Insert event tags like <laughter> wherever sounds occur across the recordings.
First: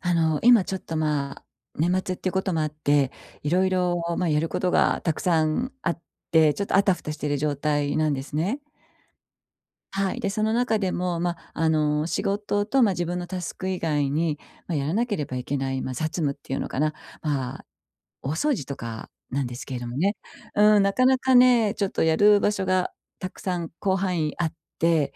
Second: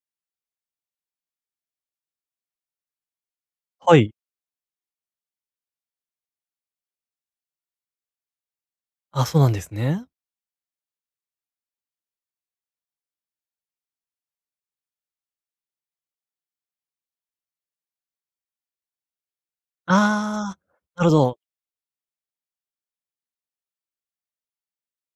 今ちょっと、年末っていうこともあって、いろいろはい。やることがたくさんあって、ちょっとあたふたしている状態なんですね。あ、そうなんですね。はい。で、その中でも、仕事と、自分のタスク以外に、やらなければいけない、雑務っていうのかな、まあ、お掃除とかなんですけれどもね。ああ、うん、ななかるほなかど。ね、ちょっとやる場所がたくさん広範囲あって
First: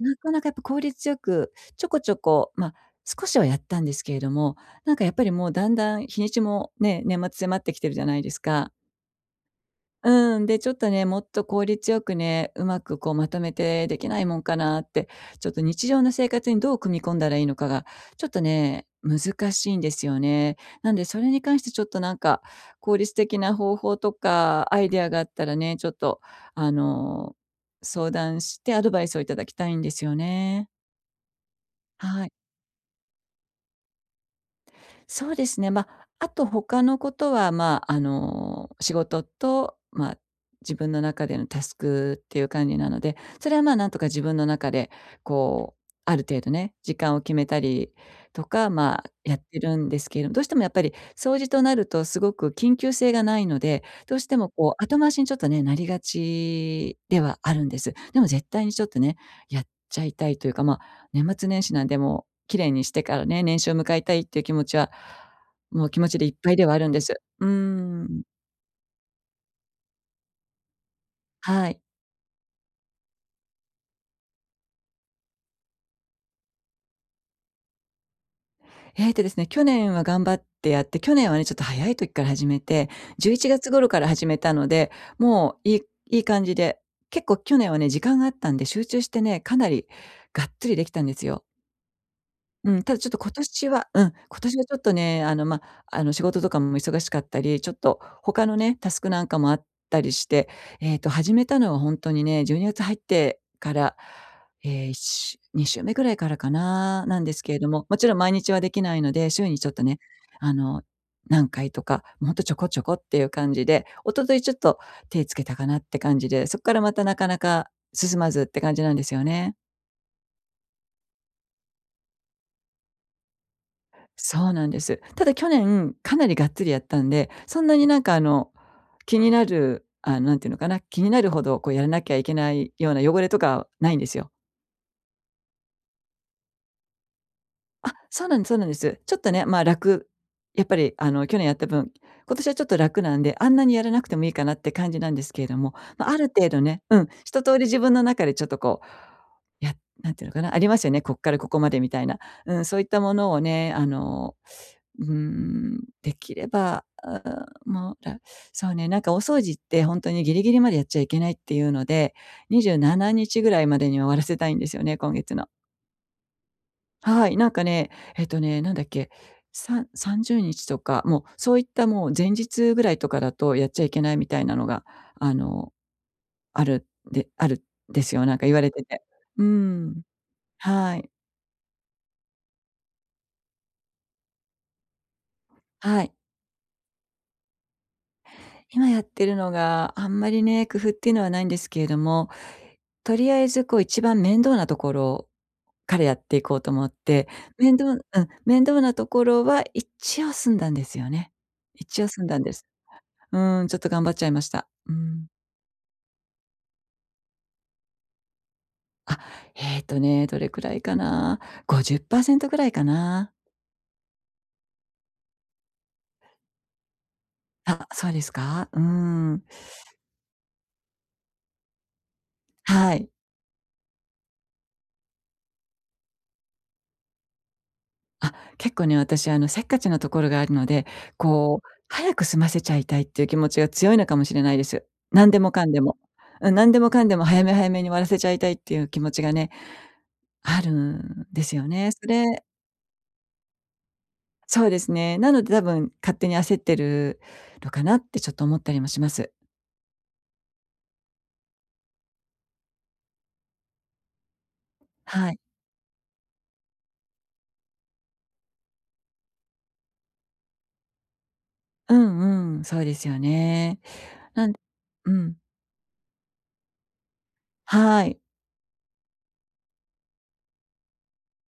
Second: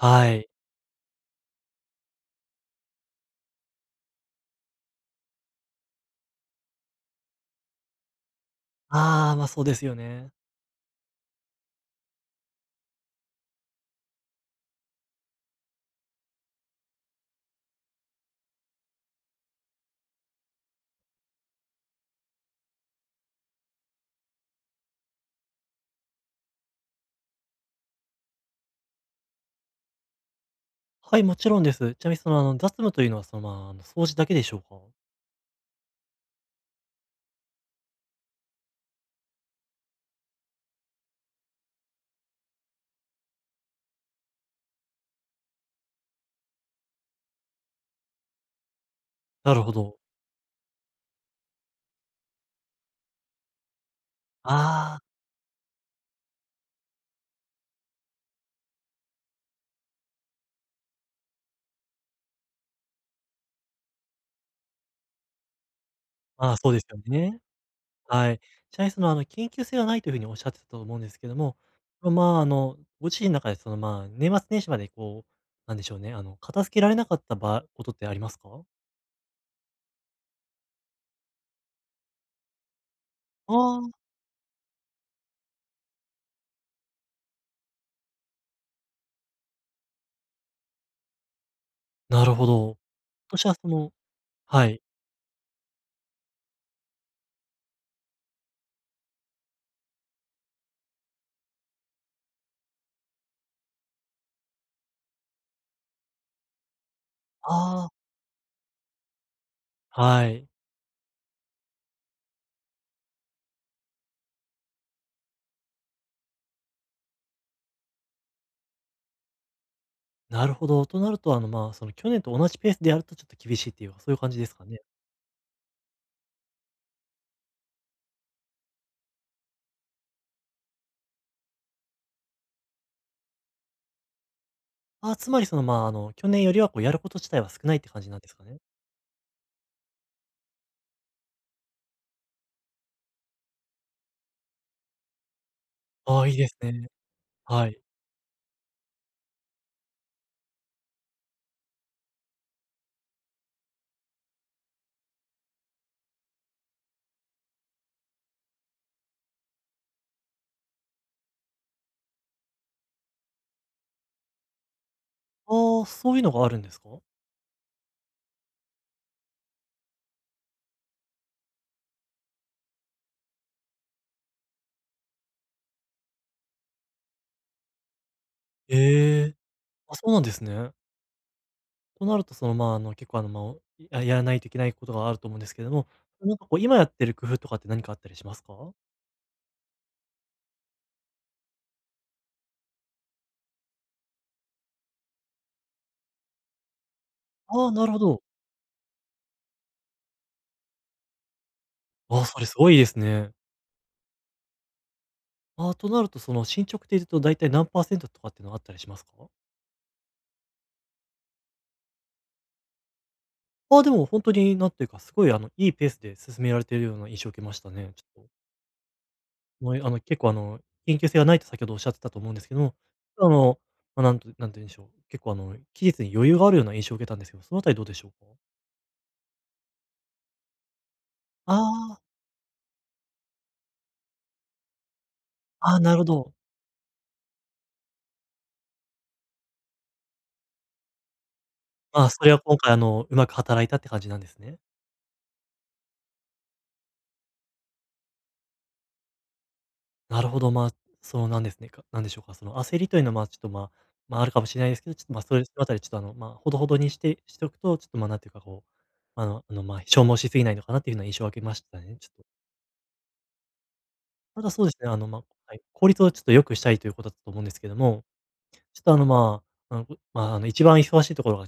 なかない。かやっぱ効率よく、ちょこちょこ、少しはやったんですけれども、なんかやっぱりもうだんだん日にちもね、年末迫ってきてるじゃないですか。ああ、そうですよね。うん、で、ちょっとね、もっと効率よくね、うまくこうまとめてできないもんかなって、ちょっと日常の生活にどう組み込んだらいいのかが、ちょっとね、難しいんですよね。なんでそれに関してちょっとなんか、効率的な方法とかアイデアがあったらね、ちょっとあの、相談してアドバイスをいただきたいんですよね。はい、もちろんです。ちなみにはい。雑務というのは、掃除だけでしょうか？そうですね。あと他のことは、仕事と、自分の中でのタスクっていう感じなので、それは、なんとか自分の中で、こう、ある程度ね、時間を決めたりとか、やっなてるほるんど。ですけれども、どうしてもやっぱり掃除となるとすごく緊急性がないので、どうしても、こう、後あ回しにちょっとね、なりがちではあるんです。でも絶対にちょっとね、やっちゃいたいというか、年末年始なんでもう綺麗にしてからね、年始を迎えたいっていう気持ちは、もう気持ちでいっあ、ぱあいあ、でそはうあでするんよです。ね。うーん。はい。ちなみに緊急性はないというふうにおっしゃってたと思うんですけども、はい。まあ、まあの、ご自身の中で年末年始までこう、なんでしょうね、片付けられなかったとってありますか？ええとですね、去年は頑張ってやって、去年はね、ちょっと早い時から始めて、11あ月あ頃ー、から始めたので、もういい感じで、結構去年はね、時間があったんで、集中してね、かなりがっつりできたんですよ。なるほうど。ん、ただちょっと今年はその今年ははちょっい。とね、あの、ま、あの、仕事とかも忙しかったり、ちょっと他のね、タスクなんかもあったりして、えっと、始めたのはほんとにね、12月入ってから、2週目ぐらいからかな、なんですけれども、ああ、もちろん毎日はできないので、週にちょっとね、はい。あの、何回とか、もうほんとちょこちょこっていう感じで、一昨日ちょっと手つけたかなって感じで、そっからまたなかなか進まずって感じなんですよね。なるほど。となると、その去年と同じペースでやるとちょっと厳しいっていうか、そういう感じでそうすかなんでね。す。ただ去年かなりがっつりやったんで、そんなになんかあの、気になる、あ、なんていうのかな、気になるほどこうやらなきゃいけないような汚れとかはないんですよ。あ、つまり去年よりはこうやること自体は少ないってあ、感じなんそうですなんかですそうね。なんです。ちょっとね、やっぱりあの、去年やった分、今年はちょっと楽なんで、あんなにやらなくてもいいかなって感じなんですけれども、ああるあ、いいで程す度ね、ね。うん、一通りはい。自分の中でちょっとこう、やなんていうのかな、ありますよね、こっからここまでみたいな。うん、そういったものをね、うん、できれば、あーもう、らそうね、なんかお掃除って本当にギリギリまでやっちゃいけないっていうので、27日ぐらいまでには終わらせたいんですよね、今月の。ああ、そういうのがあるんですか？はい、なんかね、えっとね、なんだっけ、30日とか、もうそういったもう前日ぐらいとかだとやっちゃいけないみたいなのが、あの、あるであるんですよ、なんか言われてて。ええ。うあ、ん、そうなんですね。はい。となると、結構、やらないといけないことがあると思うんですけども、はい。なんかこう今やってる工夫とかって何かあったりしますか？今やってるのが、あんまりね、工夫っていうのはないんですけれども、とりあえずこう一番面倒なところからやっていこうと思って、ああ、面な倒るうほん、ど。面倒なところは一応済んだんですよね。一応あ済あ、んだそんれですす。ごいですね。うん、ちょっと頑張っちゃいました。うん。ああ、となると、その進捗で言うとだいたい何パーセントとかっていうのはあったりしますか？あ、えっとね、どれくらいかな。50%ぐらいかな。ああ、でも本当になんていうか、すごいいいペースで進められているような印象を受けましたあ、ね。ちそうでょっと、すか？うーん。もう、あの、結構緊急性がないと先ほどおっしゃってたと思うんですけども、はい。あの、なんなんて言うんでしょう、結構期日に余裕があるような印象を受けたんですけど、そのあたりどうでしょうか？あ、結構ね、私、せっかちなところがあるので、こう、ああ、早く済ませちゃいたいっていう気持ちが強いのかもしれないです。何でもかんああ、でなも。るほど。うん、何でもかんでも早め早めに終わらせちゃいたいっていう気持ちがね、あるんですよね。まあ、それは今回うまく働いたって感じなんですね。そうですね。なので多分勝手に焦ってるのかなってちょっと思ったりもします。なるほど、まあ、なんでしょうか、その焦りというのは、まあ、ちょっと、まあ、まあ、あるかもしれないですけど、ちょっと、まあ、はそい。れそのあたりちょっと、ほどほどにしておくと、ちょっと、まあ、なんていうか、こう、消耗しすぎないのかなっていうような印象を受けましたうね、ちょっと。んうん、そうですよね。たなだんそうですね、うん。はい、効率をちょっと良くしたいということだと思うんですけどもはい。ちょっとあの、まあ、あの、まあ、あの、一番忙しいところが、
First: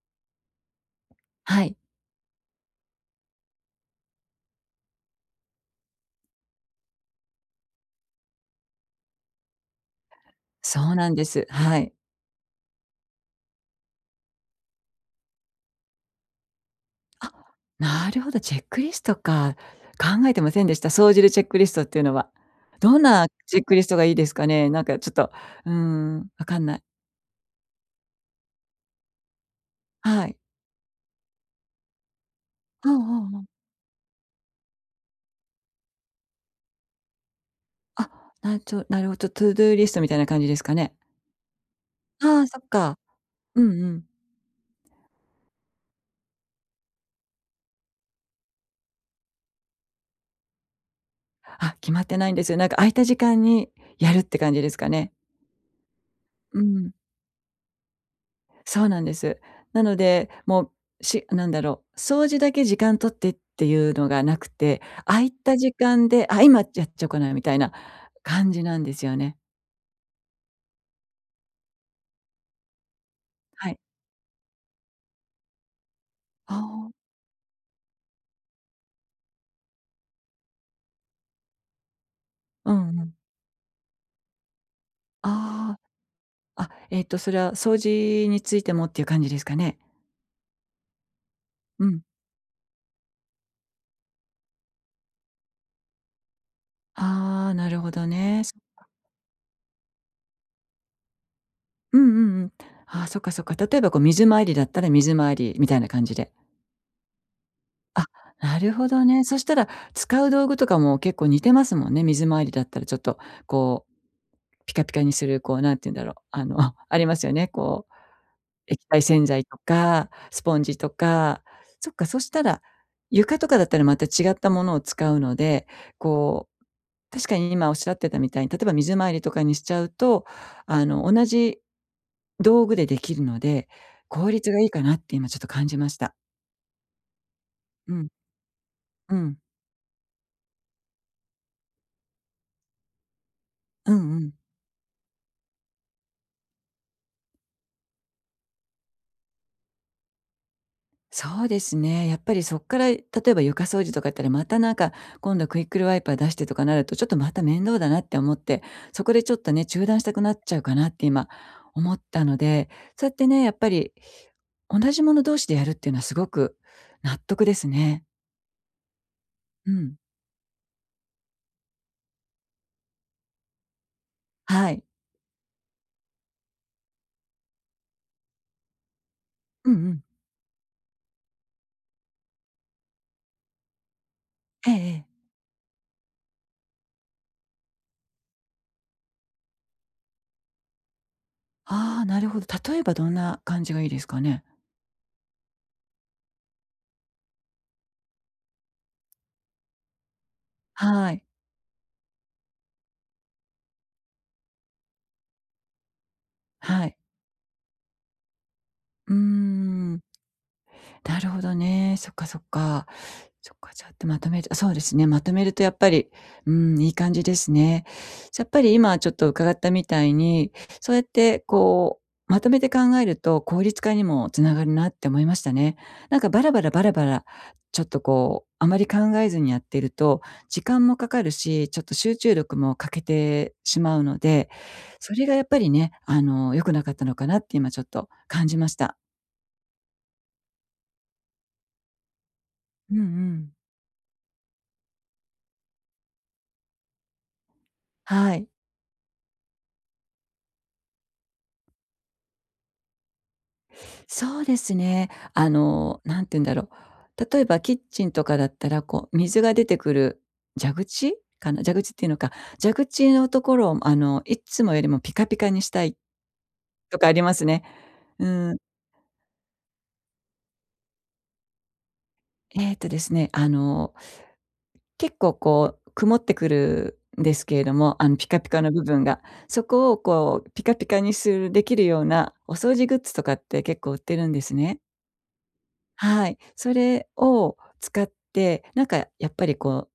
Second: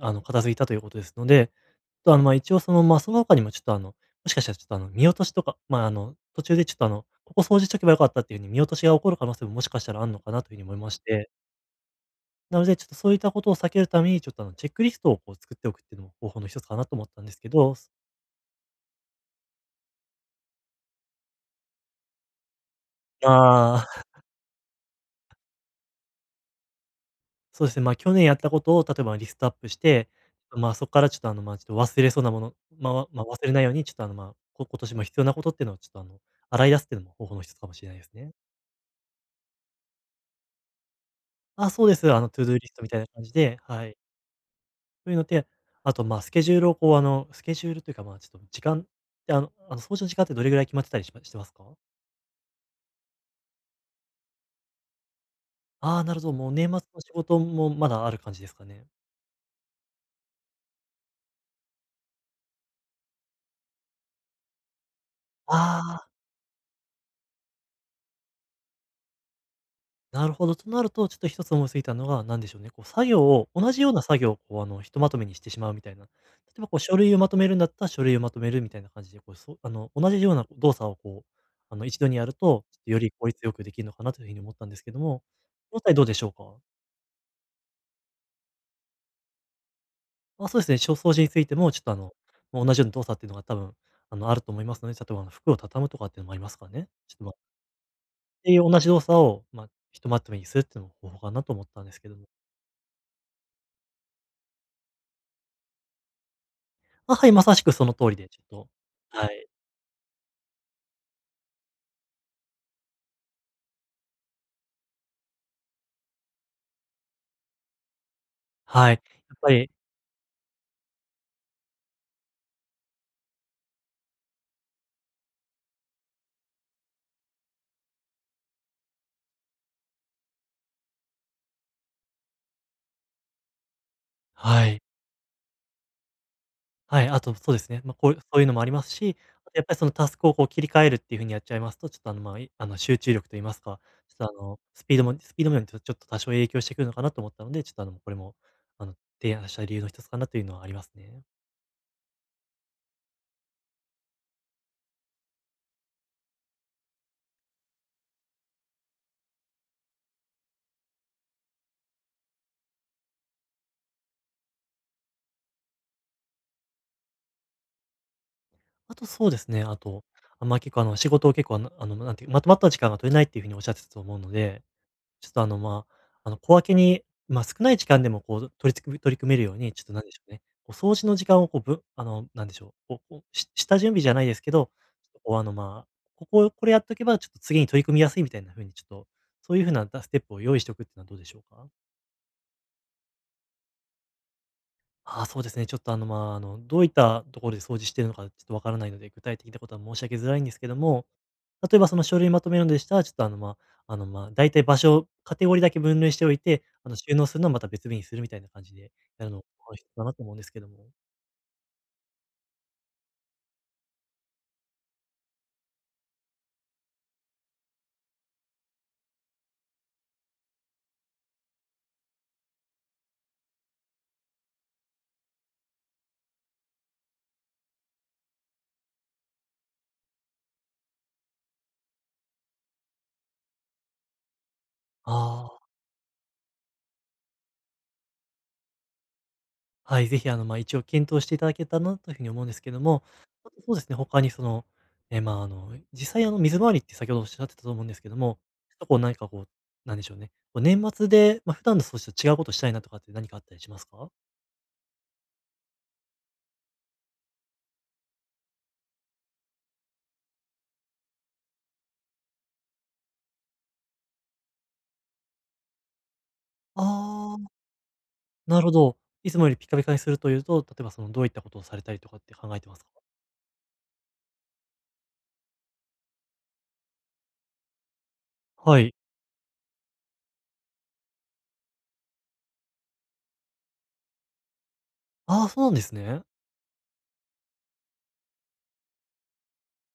片付いたということですので、ちょはい。っとあの、まあ、一応その、その他にもちょっとあの、もしかしたらちょっとあの、見落としとか、途中でちょっとあの、ここ掃除しとけばよかったっていうふうに見落としが起こる可能性ももしかしたらあるのかなというふうに思いまそうしなんでて、す。はい。なのでちょっとそういったことを避けるために、ちょっとあの、チェックリストをこう作っておくっていうのも方法の一つかなと思ったんであ、すけど。なるほど、チェックリストか。考えてませんでした。総じるチェックリストっていうのは。どんなチェックリスあトあ。がいいですかね？なんかちょっと、うーん、わかんない。そうですね、まあ、去年やったことを例えばリストアップして、はい。まあ、そこからちょっと忘れそうなもの、うまあんわまあ、うん忘うん。れないようにちょっとあの、まあ、こ <laughs> 今年も必要なことっていうのをちょっとあの、洗い出すっていうのも方法の一つかもしれないであ、すね。なちょなるほど、トゥードゥーリストみたいな感じですかね？あ、そうです。あトゥあ、ードゥそーっリストみか。たいな感じで、うんはうい。ん。そういうので、あと、まあ、スケジュールというか、まあ、ちょっと時間って掃除の時間ってどれぐらい決まってたりしますか？あ、決まってないんですよ。なんか空いた時間にやるって感じですかね？ああー、なるほど、もうう年末ん。の仕事もまだある感じですかそね。うなんです。なので、もう、しなんだろう、掃除だけ時間取ってっていうのがなくて、空いた時あ間あ。で、あ、今やっちゃおうかなみたいな感じなんですよね。なるほど。となると、ちょっと一つ思いついたのが、なんでしょうね、こう作業を、は同い。じような作業をこう、ひとまとめにしてしまうみたいな。例あえばこうあ、書類をまとめるんだったら、書類をまとめるみたいな感じで、同じような動作をこう、一度にやると、うちょっんとようりん。効率よくできるのかなというふうに思ったんですけども、あその際たどうでしょうか？あ、あ、えっとそれは掃除についてもっていう感じですかね？まあ、そうですね、小掃除についても、ちょっうとあん。の、もう同じような動作っていうのが多分、あると思いますので、例えば服を畳むとかっていうのもありますからね。ちょっと、まあ、ああ、なるほどっね。ていう同じ動作を、まあ、ひとまとめにするっていうのも方法かなと思ったんでうんすうんけども。うん。ああ、そっかそっか。例えばこう水回りだったら水回りみたいな感じで。あ、はい、まさしくそのあ、通りで、ちょっなとるほどね。はそしい、たら、使う道具とかも結構似てますもんね。水回りだったらちょっとこう、ピカピカにする、こう、なんて言うんだろう、<laughs>、ありますよね。こう、液は体い。洗やっ剤ぱとりか、スポンジとか。そっか、そしたら、床とかだったらまた違ったものを使うので、こう、確かに今おっしゃってたみたいに、例えば水回りとかにしちゃうと、同じ道具でできるので、効率がいはいい、かなって今ちょっと感じました。はい、あとそうですね、うん、そういうのもありますうし、ん。あとやっぱりそのタスクをこう切り替えるっていう風にやっちゃいますと、ちょっとあの、ま、い集中力と言いますか、うちんうょっとん。あの、スピード面とちょっと多少影響してくるのかなと思ったので、ちょっとあの、これもあの、提案した理由の一つかなというのはありますね。そうですね。やっぱりそっから、例えば床掃除とかやったら、またなんか、今度クイックルワイパー出してとかなると、ちょっとまた面倒だなって思って、そこでちょっとね、中断したくなっちゃうかなって今思ったので、そうやってね、やっぱり同じもの同士でやるっていうのはすごく納得ですね。あとそうですね、うあん。と、結構仕事を結構あのあの、なんていう、まとまった時間が取れないっていう風におっしゃってたと思うのではい。ちょっとあの、まあ、あの、小分けに、まあ、少ない時間でもこう取り組めるよううんに、うちょっとなん。んでしょうね、こう掃除の時間をこう、ぶあの、なんでしょう、こうこう、し下準備じゃないですけど、ええええ。ちょっとこうあの、まあ、こここれやっとけば、ちょっと次に取り組みやすいみたいな風にちょっと、そういう風なステップを用意しておくっていうのはどうでしょうか？ああ、なるほど。例えばどんな感じがいいですかね？ああ、そうですね。ちょっとあの、まあ、あの、どういったところで掃除してるのか、ちょっとわからないので、具体的なことは申し上げづらいんですけども、はい。例えばその書類まとめるのでしたら、ちょっとあの、まあ、あの、まあ、大体場所をカテゴリーだけ分類しておいて、はい。収納するのはまた別日にするみたいな感じでうーやるのが一つん。だなと思うんですけども。なるほどね。そっかそっか。そっか、ちょっとまとめるそうですね、まとめるとやっぱり、うん、いい感じですね。やっぱり今ちょっと伺ったみたいに、そうやってこう、まとめて考えると効率化にもつながるなって思いましたね。なんかバラバラバラバラ、ちょっとこう、あまり考えずにやっていると、時間もかかるし、ちょっと集中力も欠けてしまうので、それがやっあぱあ。りね、良くなかったのかなって今ちょっと感じました。はい、ぜひ、一応検討していただけたらなというふうに思うんですけどうんうも、あん。とそうですね、他にその、え、まあ、あの、実際水回りって先ほどおっしゃってたと思うんですけどはも、い。ちょっとこう何かこう、なんでしょうね、こう年末で、まあ、普段の掃除と違うことしたいなとかって何かあったりしますか？そうですね。何て言うんだろう。例えばキッチンとかだったら、こう、水が出てくる蛇口かな？蛇口っていうのか、蛇口のところを、いつもよりもピカピカにしたいとかありまああすー。ね。うん。なるほど。いつもよりピカピカにするというと、例えばそのどういったことをされたりとかって考えてえっますとか？ですね、結構こう曇ってくるんですけれども、ピカピカのは部い。分が。そこをこうピカピカにするできるようなお掃除グッズとかって結構売ってるんですね。ああ、そうなんですね。はい。それを使って、なんかやっぱりこ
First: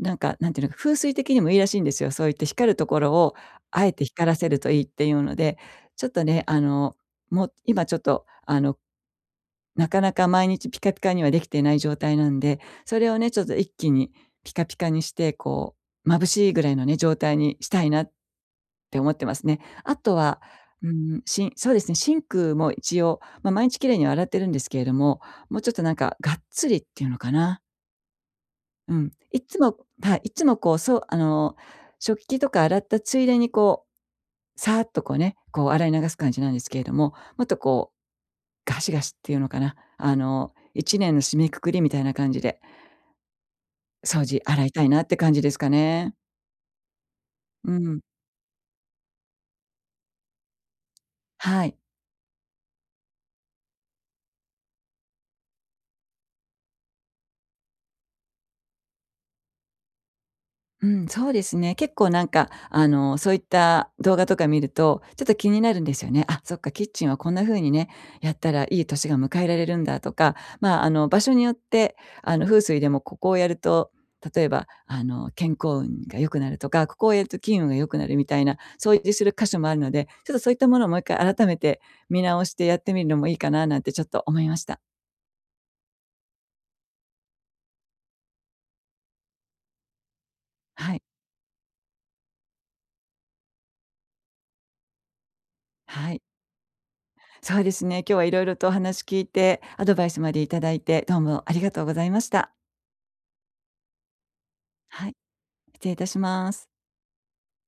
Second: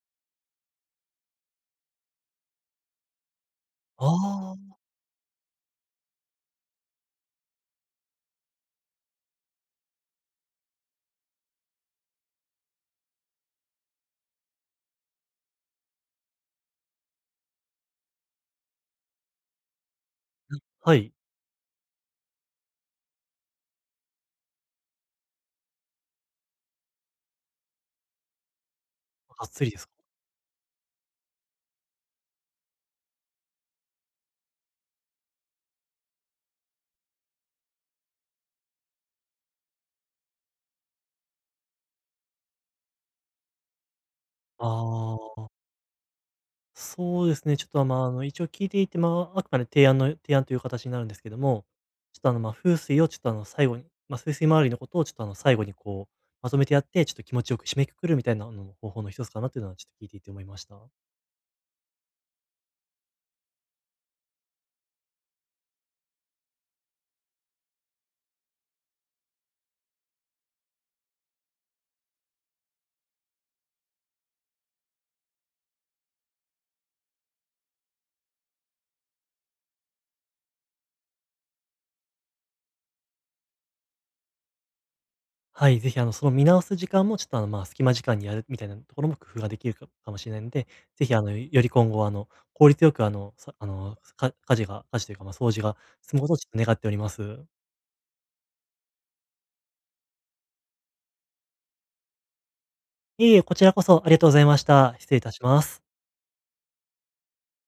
うなんか、なんていうのか、風水的にもいいらしいんですよ。そういった光るところをあえてあ光らせるあ。といいっていうので、ちょっとね、もう今ちょっと、なかなか毎日ピカピカにはできていない状態なんで、それをね、ちょっと一気にピカピカにして、こう、眩しいぐらいのね、状態にしたいなって思ってますね。あとは、うはい。ん、そうですね、シンクも一応、まあ、毎日きれいには洗ってるんですけれども、もうちょっとなんかがっつりっていうのかな、うん。いっがっつつりも、ですか？はい、いつもこう、そう食器とか洗ったついでにこう、さーっとこうね、こう洗い流す感じなんですけれども、もっとこう、ガシガシっていうのかな、1年の締めくくりみたいな感じで、掃除、洗いたいなってあ感じあ。ですかね。そうですね、ちょっうと、まん。あ、あの、一応聞いていて、まあ、あくまで提案という形になるんですけどはも、い。ちょっと、あの、まあ、風水をちょっと、あの、最後に、まあ、風水周りのことをちょっと、あの、最後にこう、まとめてやって、ちょっと気持ちよく締めくくるみたいな、方法の一つかなというのはちょっと聞いていて思いました。うん、そうですね。結構なんか、そういった動画とか見ると、ちょっと気になるんですよね。あ、そっか、キッチンはこんな風にね、やったらいい年が迎えられるんだとか、まあ、場所によって、風水でもここをやると、例えば、健康運が良くなるとか、ここをやると金運が良くなるみたいな、掃除する箇所もあるので、ちょっとそういったものをもう一回改めて見直してやってみるのもいいかななんてちょっと思いました。はい、ぜひ、その見直す時間もちょっと、隙間時間にやるみたいなところも工夫ができるかもしれないので、はい。ぜひ、あの、より今後は、あの、効率よく、あの、さあの、か家事というか、まあ、掃除がは済い。むことをちょっと願っております。そうですね。今日はいろいろとお話聞いて、アドバイスまでいただいて、どうもありがとうございました。いえいえ、こちらこそありがとうございました。は失い、礼いたします。失礼いたします。